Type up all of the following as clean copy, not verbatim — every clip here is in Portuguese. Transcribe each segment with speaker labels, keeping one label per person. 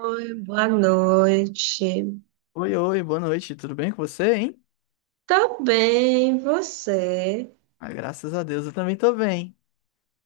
Speaker 1: Oi, boa noite.
Speaker 2: Oi, boa noite, tudo bem com você, hein?
Speaker 1: Tá bem, você?
Speaker 2: Ah, graças a Deus, eu também tô bem.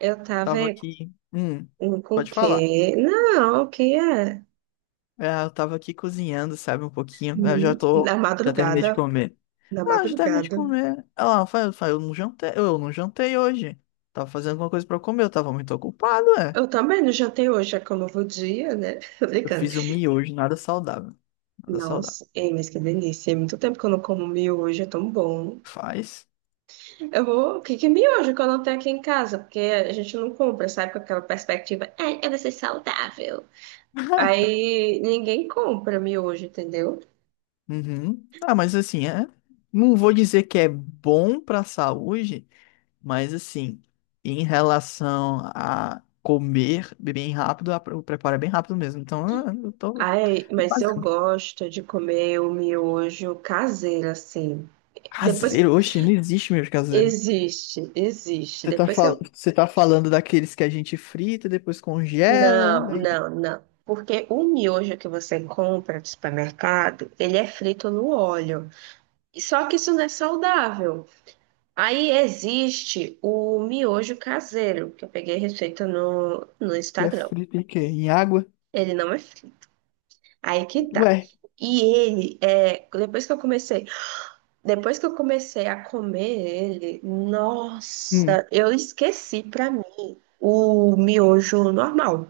Speaker 1: Eu tava
Speaker 2: Tava
Speaker 1: em-
Speaker 2: aqui.
Speaker 1: com o
Speaker 2: Pode falar.
Speaker 1: quê? Não, o que é?
Speaker 2: É, eu tava aqui cozinhando, sabe, um pouquinho. Eu já tô.
Speaker 1: Na
Speaker 2: Já terminei
Speaker 1: madrugada,
Speaker 2: de comer.
Speaker 1: na
Speaker 2: Ah, já terminei de
Speaker 1: madrugada.
Speaker 2: comer. Ah, eu não jantei hoje. Tava fazendo alguma coisa pra eu comer, eu tava muito ocupado, é.
Speaker 1: Eu também não jantei hoje, é que é um novo dia, né? Tô
Speaker 2: Eu
Speaker 1: brincando.
Speaker 2: fiz um miojo, nada saudável. Nada saudável.
Speaker 1: Nossa, ei, mas que delícia. É muito tempo que eu não como miojo, é tão bom.
Speaker 2: Faz.
Speaker 1: O que que é miojo que eu não tenho aqui em casa? Porque a gente não compra, sabe? Com aquela perspectiva, eu vou ser saudável. Aí ninguém compra miojo, entendeu?
Speaker 2: Uhum. Ah, mas assim, é. Não vou dizer que é bom pra saúde. Mas assim, em relação a comer bem rápido, o preparo é bem rápido mesmo. Então, ah, eu tô
Speaker 1: Ai,
Speaker 2: é
Speaker 1: mas
Speaker 2: quase
Speaker 1: eu gosto de comer o miojo caseiro, assim. Depois,
Speaker 2: caseiro. Oxe, não existe mesmo caseiro.
Speaker 1: existe, existe.
Speaker 2: Você tá,
Speaker 1: Depois que eu...
Speaker 2: Você tá falando daqueles que a gente frita, depois congela,
Speaker 1: Não,
Speaker 2: aí
Speaker 1: não, não. Porque o miojo que você compra no supermercado, ele é frito no óleo. Só que isso não é saudável. Aí existe o miojo caseiro, que eu peguei a receita no
Speaker 2: que é
Speaker 1: Instagram.
Speaker 2: frito em quê? Em água?
Speaker 1: Ele não é frito. Aí que tá.
Speaker 2: Ué.
Speaker 1: E ele, depois que eu comecei a comer ele,
Speaker 2: Hum.
Speaker 1: nossa, eu esqueci pra mim o miojo normal.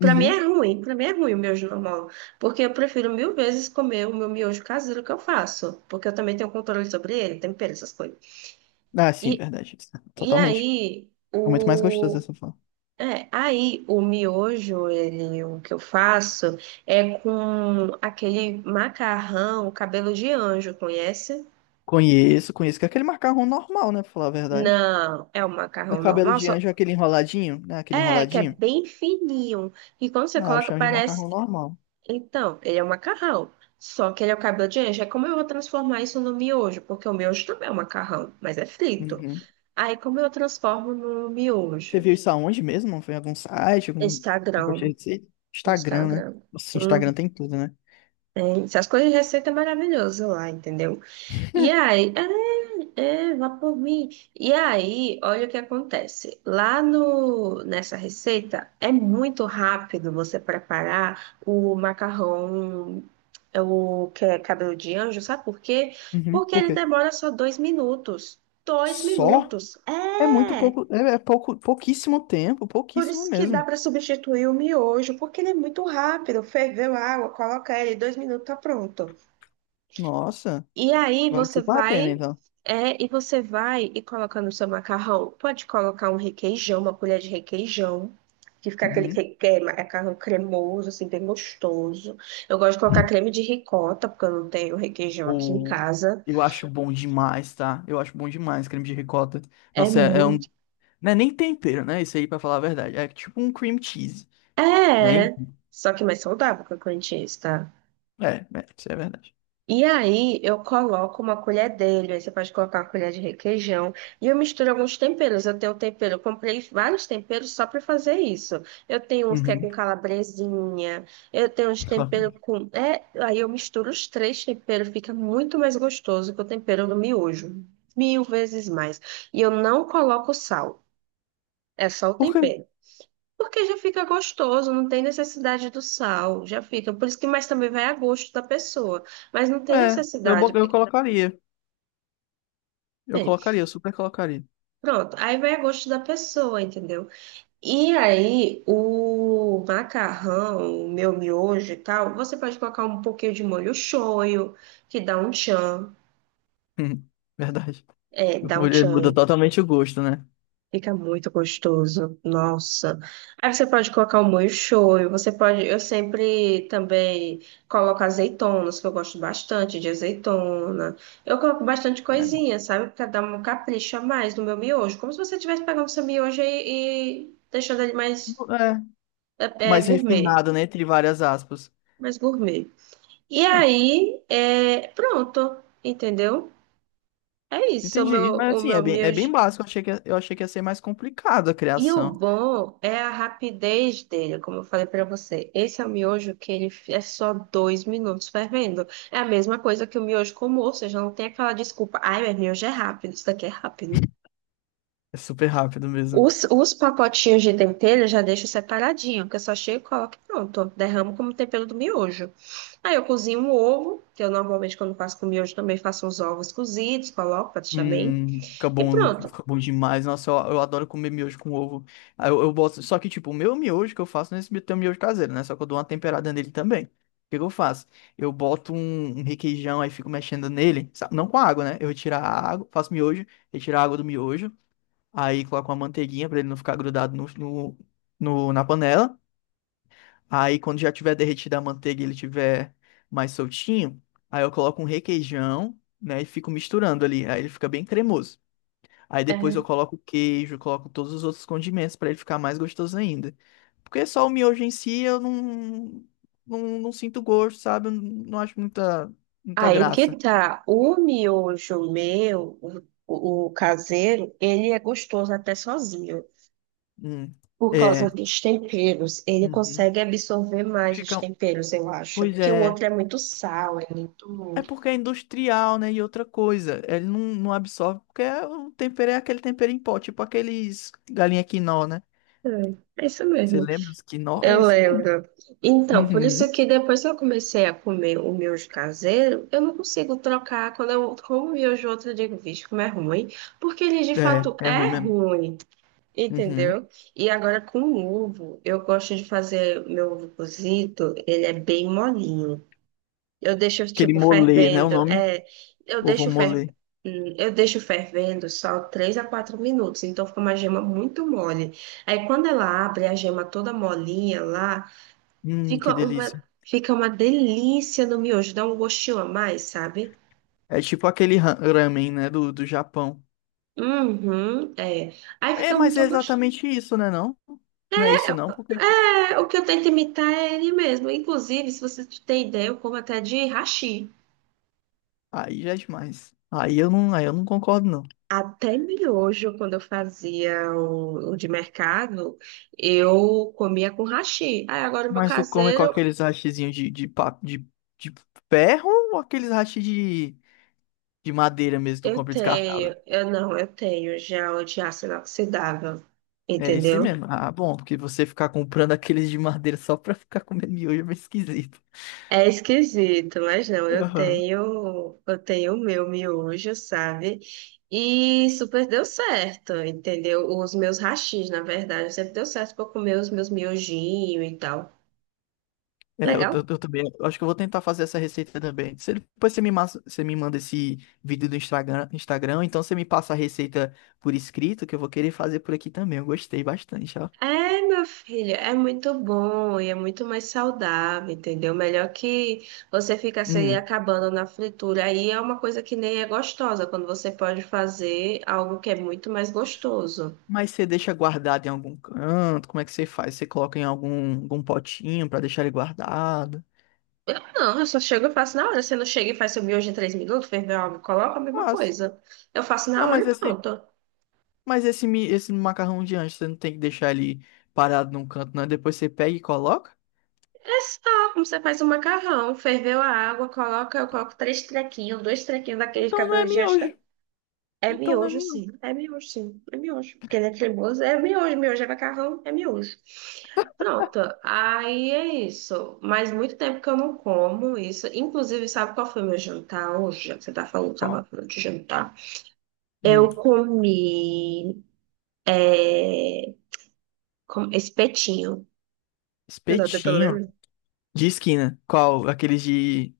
Speaker 1: Pra mim é
Speaker 2: Uhum.
Speaker 1: ruim, pra mim é ruim o miojo normal, porque eu prefiro mil vezes comer o meu miojo caseiro que eu faço, porque eu também tenho controle sobre ele, tempero, essas coisas.
Speaker 2: Ah, sim,
Speaker 1: E,
Speaker 2: verdade.
Speaker 1: e
Speaker 2: Totalmente.
Speaker 1: aí,
Speaker 2: É muito mais gostoso dessa forma.
Speaker 1: o miojo, ele, o que eu faço é com aquele macarrão, cabelo de anjo, conhece?
Speaker 2: Conheço, conheço, que é aquele macarrão normal, né, pra falar a verdade.
Speaker 1: Não, é um
Speaker 2: No
Speaker 1: macarrão
Speaker 2: cabelo
Speaker 1: normal,
Speaker 2: de
Speaker 1: só
Speaker 2: anjo, é aquele enroladinho, né, aquele
Speaker 1: é que é
Speaker 2: enroladinho.
Speaker 1: bem fininho. E quando você
Speaker 2: Ah, eu
Speaker 1: coloca,
Speaker 2: chamo de
Speaker 1: parece.
Speaker 2: macarrão normal.
Speaker 1: Então, ele é um macarrão. Só que ele é o cabelo de anjo. É como eu vou transformar isso no miojo, porque o miojo também é um macarrão, mas é frito.
Speaker 2: Uhum.
Speaker 1: Aí, como eu transformo no
Speaker 2: Você
Speaker 1: miojo?
Speaker 2: viu isso aonde mesmo? Não foi em algum site, algum negócio
Speaker 1: Instagram.
Speaker 2: de receita? Instagram, né?
Speaker 1: Instagram.
Speaker 2: Nossa,
Speaker 1: Hum,
Speaker 2: Instagram tem tudo, né?
Speaker 1: tem. Essas coisas de receita é maravilhoso lá, entendeu? E aí, vá por mim. E aí, olha o que acontece. Lá no, nessa receita, é muito rápido você preparar o macarrão, é o que é cabelo de anjo, sabe por quê?
Speaker 2: Uhum.
Speaker 1: Porque
Speaker 2: Por
Speaker 1: ele
Speaker 2: quê?
Speaker 1: demora só dois minutos. Dois
Speaker 2: Só?
Speaker 1: minutos.
Speaker 2: É muito
Speaker 1: É!
Speaker 2: pouco, é, é pouco, pouquíssimo tempo,
Speaker 1: Por
Speaker 2: pouquíssimo
Speaker 1: isso que dá
Speaker 2: mesmo.
Speaker 1: para substituir o miojo, porque ele é muito rápido. Ferveu a água, coloca ele, dois minutos, tá pronto.
Speaker 2: Nossa,
Speaker 1: E aí
Speaker 2: vale
Speaker 1: você
Speaker 2: super a pena,
Speaker 1: vai,
Speaker 2: então.
Speaker 1: é, e você vai e colocando no seu macarrão. Pode colocar um requeijão, uma colher de requeijão, que fica aquele
Speaker 2: Uhum.
Speaker 1: macarrão cremoso, assim, bem gostoso. Eu gosto de colocar creme de ricota, porque eu não tenho requeijão aqui em
Speaker 2: Ou
Speaker 1: casa.
Speaker 2: eu acho bom demais, tá? Eu acho bom demais creme de ricota.
Speaker 1: É
Speaker 2: Nossa, é, é um.
Speaker 1: muito.
Speaker 2: Não é nem tempero, né? Isso aí, pra falar a verdade. É tipo um cream cheese, né?
Speaker 1: É, só que mais saudável que o Corinthians, tá?
Speaker 2: É, é, isso é verdade.
Speaker 1: E aí eu coloco uma colher dele, aí você pode colocar uma colher de requeijão, e eu misturo alguns temperos. Eu tenho um tempero, eu comprei vários temperos só para fazer isso. Eu tenho uns que é
Speaker 2: Uhum.
Speaker 1: com calabresinha, eu tenho uns temperos aí eu misturo os três temperos, fica muito mais gostoso que o tempero do miojo, mil vezes mais. E eu não coloco sal, é só o
Speaker 2: Por quê?
Speaker 1: tempero. Porque já fica gostoso, não tem necessidade do sal, já fica. Por isso que mais também vai a gosto da pessoa. Mas não tem
Speaker 2: É, eu,
Speaker 1: necessidade.
Speaker 2: eu colocaria. Eu
Speaker 1: Bem,
Speaker 2: colocaria, eu super colocaria.
Speaker 1: pronto, aí vai a gosto da pessoa, entendeu? E aí, o macarrão, o meu miojo e tal, você pode colocar um pouquinho de molho shoyu, que dá um tchan,
Speaker 2: Verdade.
Speaker 1: dá um
Speaker 2: Mulher muda
Speaker 1: tchan.
Speaker 2: totalmente o gosto, né?
Speaker 1: Fica muito gostoso. Nossa. Aí você pode colocar o molho shoyu, você pode, eu sempre também coloco azeitonas, que eu gosto bastante de azeitona. Eu coloco bastante
Speaker 2: É, bom.
Speaker 1: coisinha, sabe? Pra dar um capricho a mais no meu miojo, como se você estivesse pegando seu miojo e deixando ele mais
Speaker 2: É,
Speaker 1: é,
Speaker 2: mais
Speaker 1: gourmet,
Speaker 2: refinado, né? Entre várias aspas.
Speaker 1: mais gourmet. E
Speaker 2: É,
Speaker 1: aí, pronto, entendeu? É isso, o
Speaker 2: entendi.
Speaker 1: meu,
Speaker 2: Mas
Speaker 1: o
Speaker 2: assim,
Speaker 1: meu
Speaker 2: é bem
Speaker 1: miojo.
Speaker 2: básico. Eu achei que ia ser mais complicado a
Speaker 1: E o
Speaker 2: criação.
Speaker 1: bom é a rapidez dele, como eu falei pra você. Esse é o miojo que é só dois minutos fervendo. É a mesma coisa que o miojo, com ou seja, não tem aquela desculpa. Ai, meu miojo é rápido, isso daqui é rápido.
Speaker 2: É super rápido mesmo.
Speaker 1: Os pacotinhos de tempero eu já deixo separadinho, que eu só chego e coloco e pronto. Derramo como tempero do miojo. Aí eu cozinho um ovo, que eu normalmente quando faço com miojo também faço uns ovos cozidos, coloco pra deixar bem. E pronto.
Speaker 2: Fica bom demais. Nossa, eu adoro comer miojo com ovo. Aí eu boto, só que, tipo, o meu miojo que eu faço nesse é esse tem um miojo caseiro, né? Só que eu dou uma temperada nele também. O que que eu faço? Eu boto um, um requeijão, aí fico mexendo nele, não com água, né? Eu retiro a água, faço miojo, retiro a água do miojo, aí coloco uma manteiguinha pra ele não ficar grudado na panela. Aí quando já tiver derretida a manteiga e ele tiver mais soltinho, aí eu coloco um requeijão, né? E fico misturando ali, aí ele fica bem cremoso. Aí depois eu coloco queijo, coloco todos os outros condimentos pra ele ficar mais gostoso ainda. Porque só o miojo em si eu não, não sinto gosto, sabe? Eu não acho muita, muita
Speaker 1: Aí que
Speaker 2: graça.
Speaker 1: tá. O miojo meu, o caseiro, ele é gostoso até sozinho.
Speaker 2: Hum,
Speaker 1: Por causa
Speaker 2: É.
Speaker 1: dos temperos, ele
Speaker 2: Uhum.
Speaker 1: consegue absorver mais os
Speaker 2: Fica.
Speaker 1: temperos, eu acho.
Speaker 2: Pois
Speaker 1: Porque o
Speaker 2: é.
Speaker 1: outro é muito sal, é muito.
Speaker 2: É porque é industrial, né? E outra coisa, ele não, não absorve, o tempero é aquele tempero em pó, tipo aqueles galinha quinó, né?
Speaker 1: É, é isso
Speaker 2: Você
Speaker 1: mesmo.
Speaker 2: lembra os quinó? É
Speaker 1: Eu
Speaker 2: isso mesmo.
Speaker 1: lembro. Então, por isso
Speaker 2: Uhum.
Speaker 1: que depois que eu comecei a comer o miojo caseiro, eu não consigo trocar. Quando eu como miojo outro, eu digo, vixe, como é ruim. Porque ele de
Speaker 2: É,
Speaker 1: fato
Speaker 2: é ruim
Speaker 1: é
Speaker 2: mesmo.
Speaker 1: ruim.
Speaker 2: Uhum.
Speaker 1: Entendeu? E agora com o ovo, eu gosto de fazer meu ovo cozido, ele é bem molinho. Eu deixo
Speaker 2: Aquele
Speaker 1: tipo
Speaker 2: molê, né? O
Speaker 1: fervendo,
Speaker 2: nome?
Speaker 1: eu
Speaker 2: Ovo
Speaker 1: deixo
Speaker 2: molê.
Speaker 1: fer, eu deixo fervendo só 3 a 4 minutos, então fica uma gema muito mole. Aí quando ela abre a gema toda molinha lá,
Speaker 2: Que
Speaker 1: fica uma
Speaker 2: delícia.
Speaker 1: fica uma delícia no miojo, dá um gostinho a mais, sabe?
Speaker 2: É tipo aquele ramen, né, do, do Japão.
Speaker 1: Uhum, é. Aí
Speaker 2: É,
Speaker 1: fica
Speaker 2: mas é
Speaker 1: muito gostoso.
Speaker 2: exatamente isso, né, não? Não é isso não, porque
Speaker 1: É, o que eu tento imitar é ele mesmo. Inclusive, se você tem ideia, eu como até de hashi.
Speaker 2: aí já é demais. Aí eu não concordo não.
Speaker 1: Até miojo, quando eu fazia o de mercado, eu comia com hashi. Aí agora o meu
Speaker 2: Mas tu come com
Speaker 1: caseiro,
Speaker 2: aqueles hashizinhos de, de ferro ou aqueles hashi de madeira mesmo, que tu
Speaker 1: eu
Speaker 2: compra descartável?
Speaker 1: tenho, eu não, eu tenho já o de aço inoxidável,
Speaker 2: É esse
Speaker 1: entendeu?
Speaker 2: mesmo. Ah, bom, porque você ficar comprando aqueles de madeira só pra ficar comendo miojo é meio esquisito.
Speaker 1: É esquisito, mas não, eu
Speaker 2: Aham.
Speaker 1: tenho, eu tenho o meu miojo, sabe? E super deu certo, entendeu? Os meus hashis, na verdade, sempre deu certo para comer os meus miojinhos e tal.
Speaker 2: É, eu,
Speaker 1: Legal?
Speaker 2: eu também. Eu acho que eu vou tentar fazer essa receita também. Se depois você me, você me manda esse vídeo do Instagram, Instagram, então você me passa a receita por escrito, que eu vou querer fazer por aqui também. Eu gostei bastante, ó.
Speaker 1: É, meu filho, é muito bom e é muito mais saudável, entendeu? Melhor que você ficar se aí
Speaker 2: Hum.
Speaker 1: acabando na fritura. Aí é uma coisa que nem é gostosa, quando você pode fazer algo que é muito mais gostoso.
Speaker 2: Mas você deixa guardado em algum canto? Como é que você faz? Você coloca em algum, algum potinho pra deixar ele guardado?
Speaker 1: Eu não, eu só chego e faço na hora. Você não chega e faz seu miojo em três minutos, ferveu água, coloca a mesma
Speaker 2: Faço.
Speaker 1: coisa. Eu faço
Speaker 2: Não,
Speaker 1: na hora e pronto.
Speaker 2: mas esse, esse macarrão de anjo, você não tem que deixar ele parado num canto, não. Depois você pega e coloca?
Speaker 1: É só como você faz o macarrão. Ferveu a água, coloca, eu coloco três trequinhos, dois trequinhos daquele
Speaker 2: Então não
Speaker 1: cabelo
Speaker 2: é
Speaker 1: de anjo.
Speaker 2: miojo.
Speaker 1: É
Speaker 2: Então não é
Speaker 1: miojo,
Speaker 2: miojo.
Speaker 1: sim. É miojo, sim. É miojo. Porque ele é cremoso. É miojo, miojo é macarrão, é miojo. Pronto, aí é isso. Mas muito tempo que eu não como isso. Inclusive, sabe qual foi o meu jantar hoje? Já que você tá falando, tava
Speaker 2: Qual?
Speaker 1: falando de jantar.
Speaker 2: Hum.
Speaker 1: Eu comi. É... Espetinho. Eu tô tentando
Speaker 2: Espetinho.
Speaker 1: lembrar.
Speaker 2: De esquina. Qual? Aqueles de,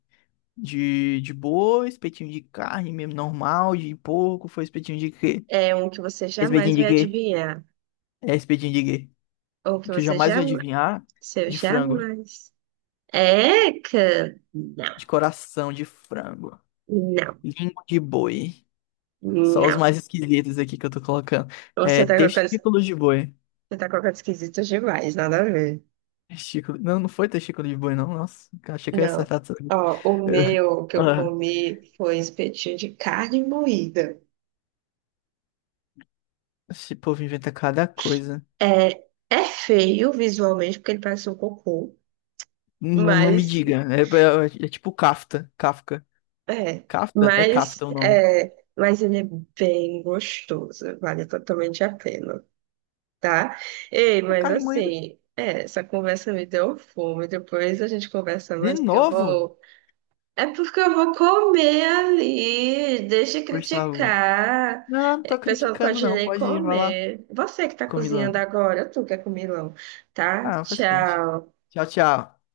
Speaker 2: de boa, espetinho de carne mesmo, normal, de porco, foi espetinho de quê?
Speaker 1: É um que você
Speaker 2: Espetinho
Speaker 1: jamais
Speaker 2: de
Speaker 1: vai
Speaker 2: quê?
Speaker 1: adivinhar.
Speaker 2: É espetinho de quê?
Speaker 1: Ou que
Speaker 2: Que eu
Speaker 1: você
Speaker 2: jamais ia
Speaker 1: jamais.
Speaker 2: adivinhar.
Speaker 1: Seu
Speaker 2: De frango.
Speaker 1: jamais. Eca! Não,
Speaker 2: De coração de frango.
Speaker 1: não,
Speaker 2: Língua de boi. Só os
Speaker 1: não.
Speaker 2: mais esquisitos aqui que eu tô colocando. É,
Speaker 1: Você tá com a coisa,
Speaker 2: testículo de boi.
Speaker 1: você tá com a coisa esquisita demais, nada a ver.
Speaker 2: Testículo. Não, não foi testículo de boi, não. Nossa, achei que eu ia
Speaker 1: Não.
Speaker 2: acertar tudo.
Speaker 1: Ó, o
Speaker 2: Eu-
Speaker 1: meu que eu
Speaker 2: Ah,
Speaker 1: comi foi espetinho de carne moída.
Speaker 2: esse povo inventa cada coisa.
Speaker 1: É, é feio visualmente, porque ele parece um cocô,
Speaker 2: Não, não me
Speaker 1: mas
Speaker 2: diga. É, é tipo Kafka. Kafka.
Speaker 1: É,
Speaker 2: Kafta? É
Speaker 1: mas,
Speaker 2: Kafta o nome.
Speaker 1: é, mas ele é bem gostoso, vale totalmente a pena, tá? Ei,
Speaker 2: É
Speaker 1: mas
Speaker 2: carne moída.
Speaker 1: assim, essa conversa me deu fome, depois a gente conversa
Speaker 2: De
Speaker 1: mais, porque eu
Speaker 2: novo,
Speaker 1: vou. É porque eu vou comer ali, deixa de
Speaker 2: Gustavo?
Speaker 1: criticar.
Speaker 2: Não, não
Speaker 1: É, a
Speaker 2: tô
Speaker 1: pessoa não
Speaker 2: criticando,
Speaker 1: pode
Speaker 2: não.
Speaker 1: nem
Speaker 2: Pode ir, vai lá.
Speaker 1: comer. Você que tá cozinhando
Speaker 2: Comilando.
Speaker 1: agora, tu que é comilão, tá?
Speaker 2: Ah, faz parte.
Speaker 1: Tchau.
Speaker 2: Tchau, tchau.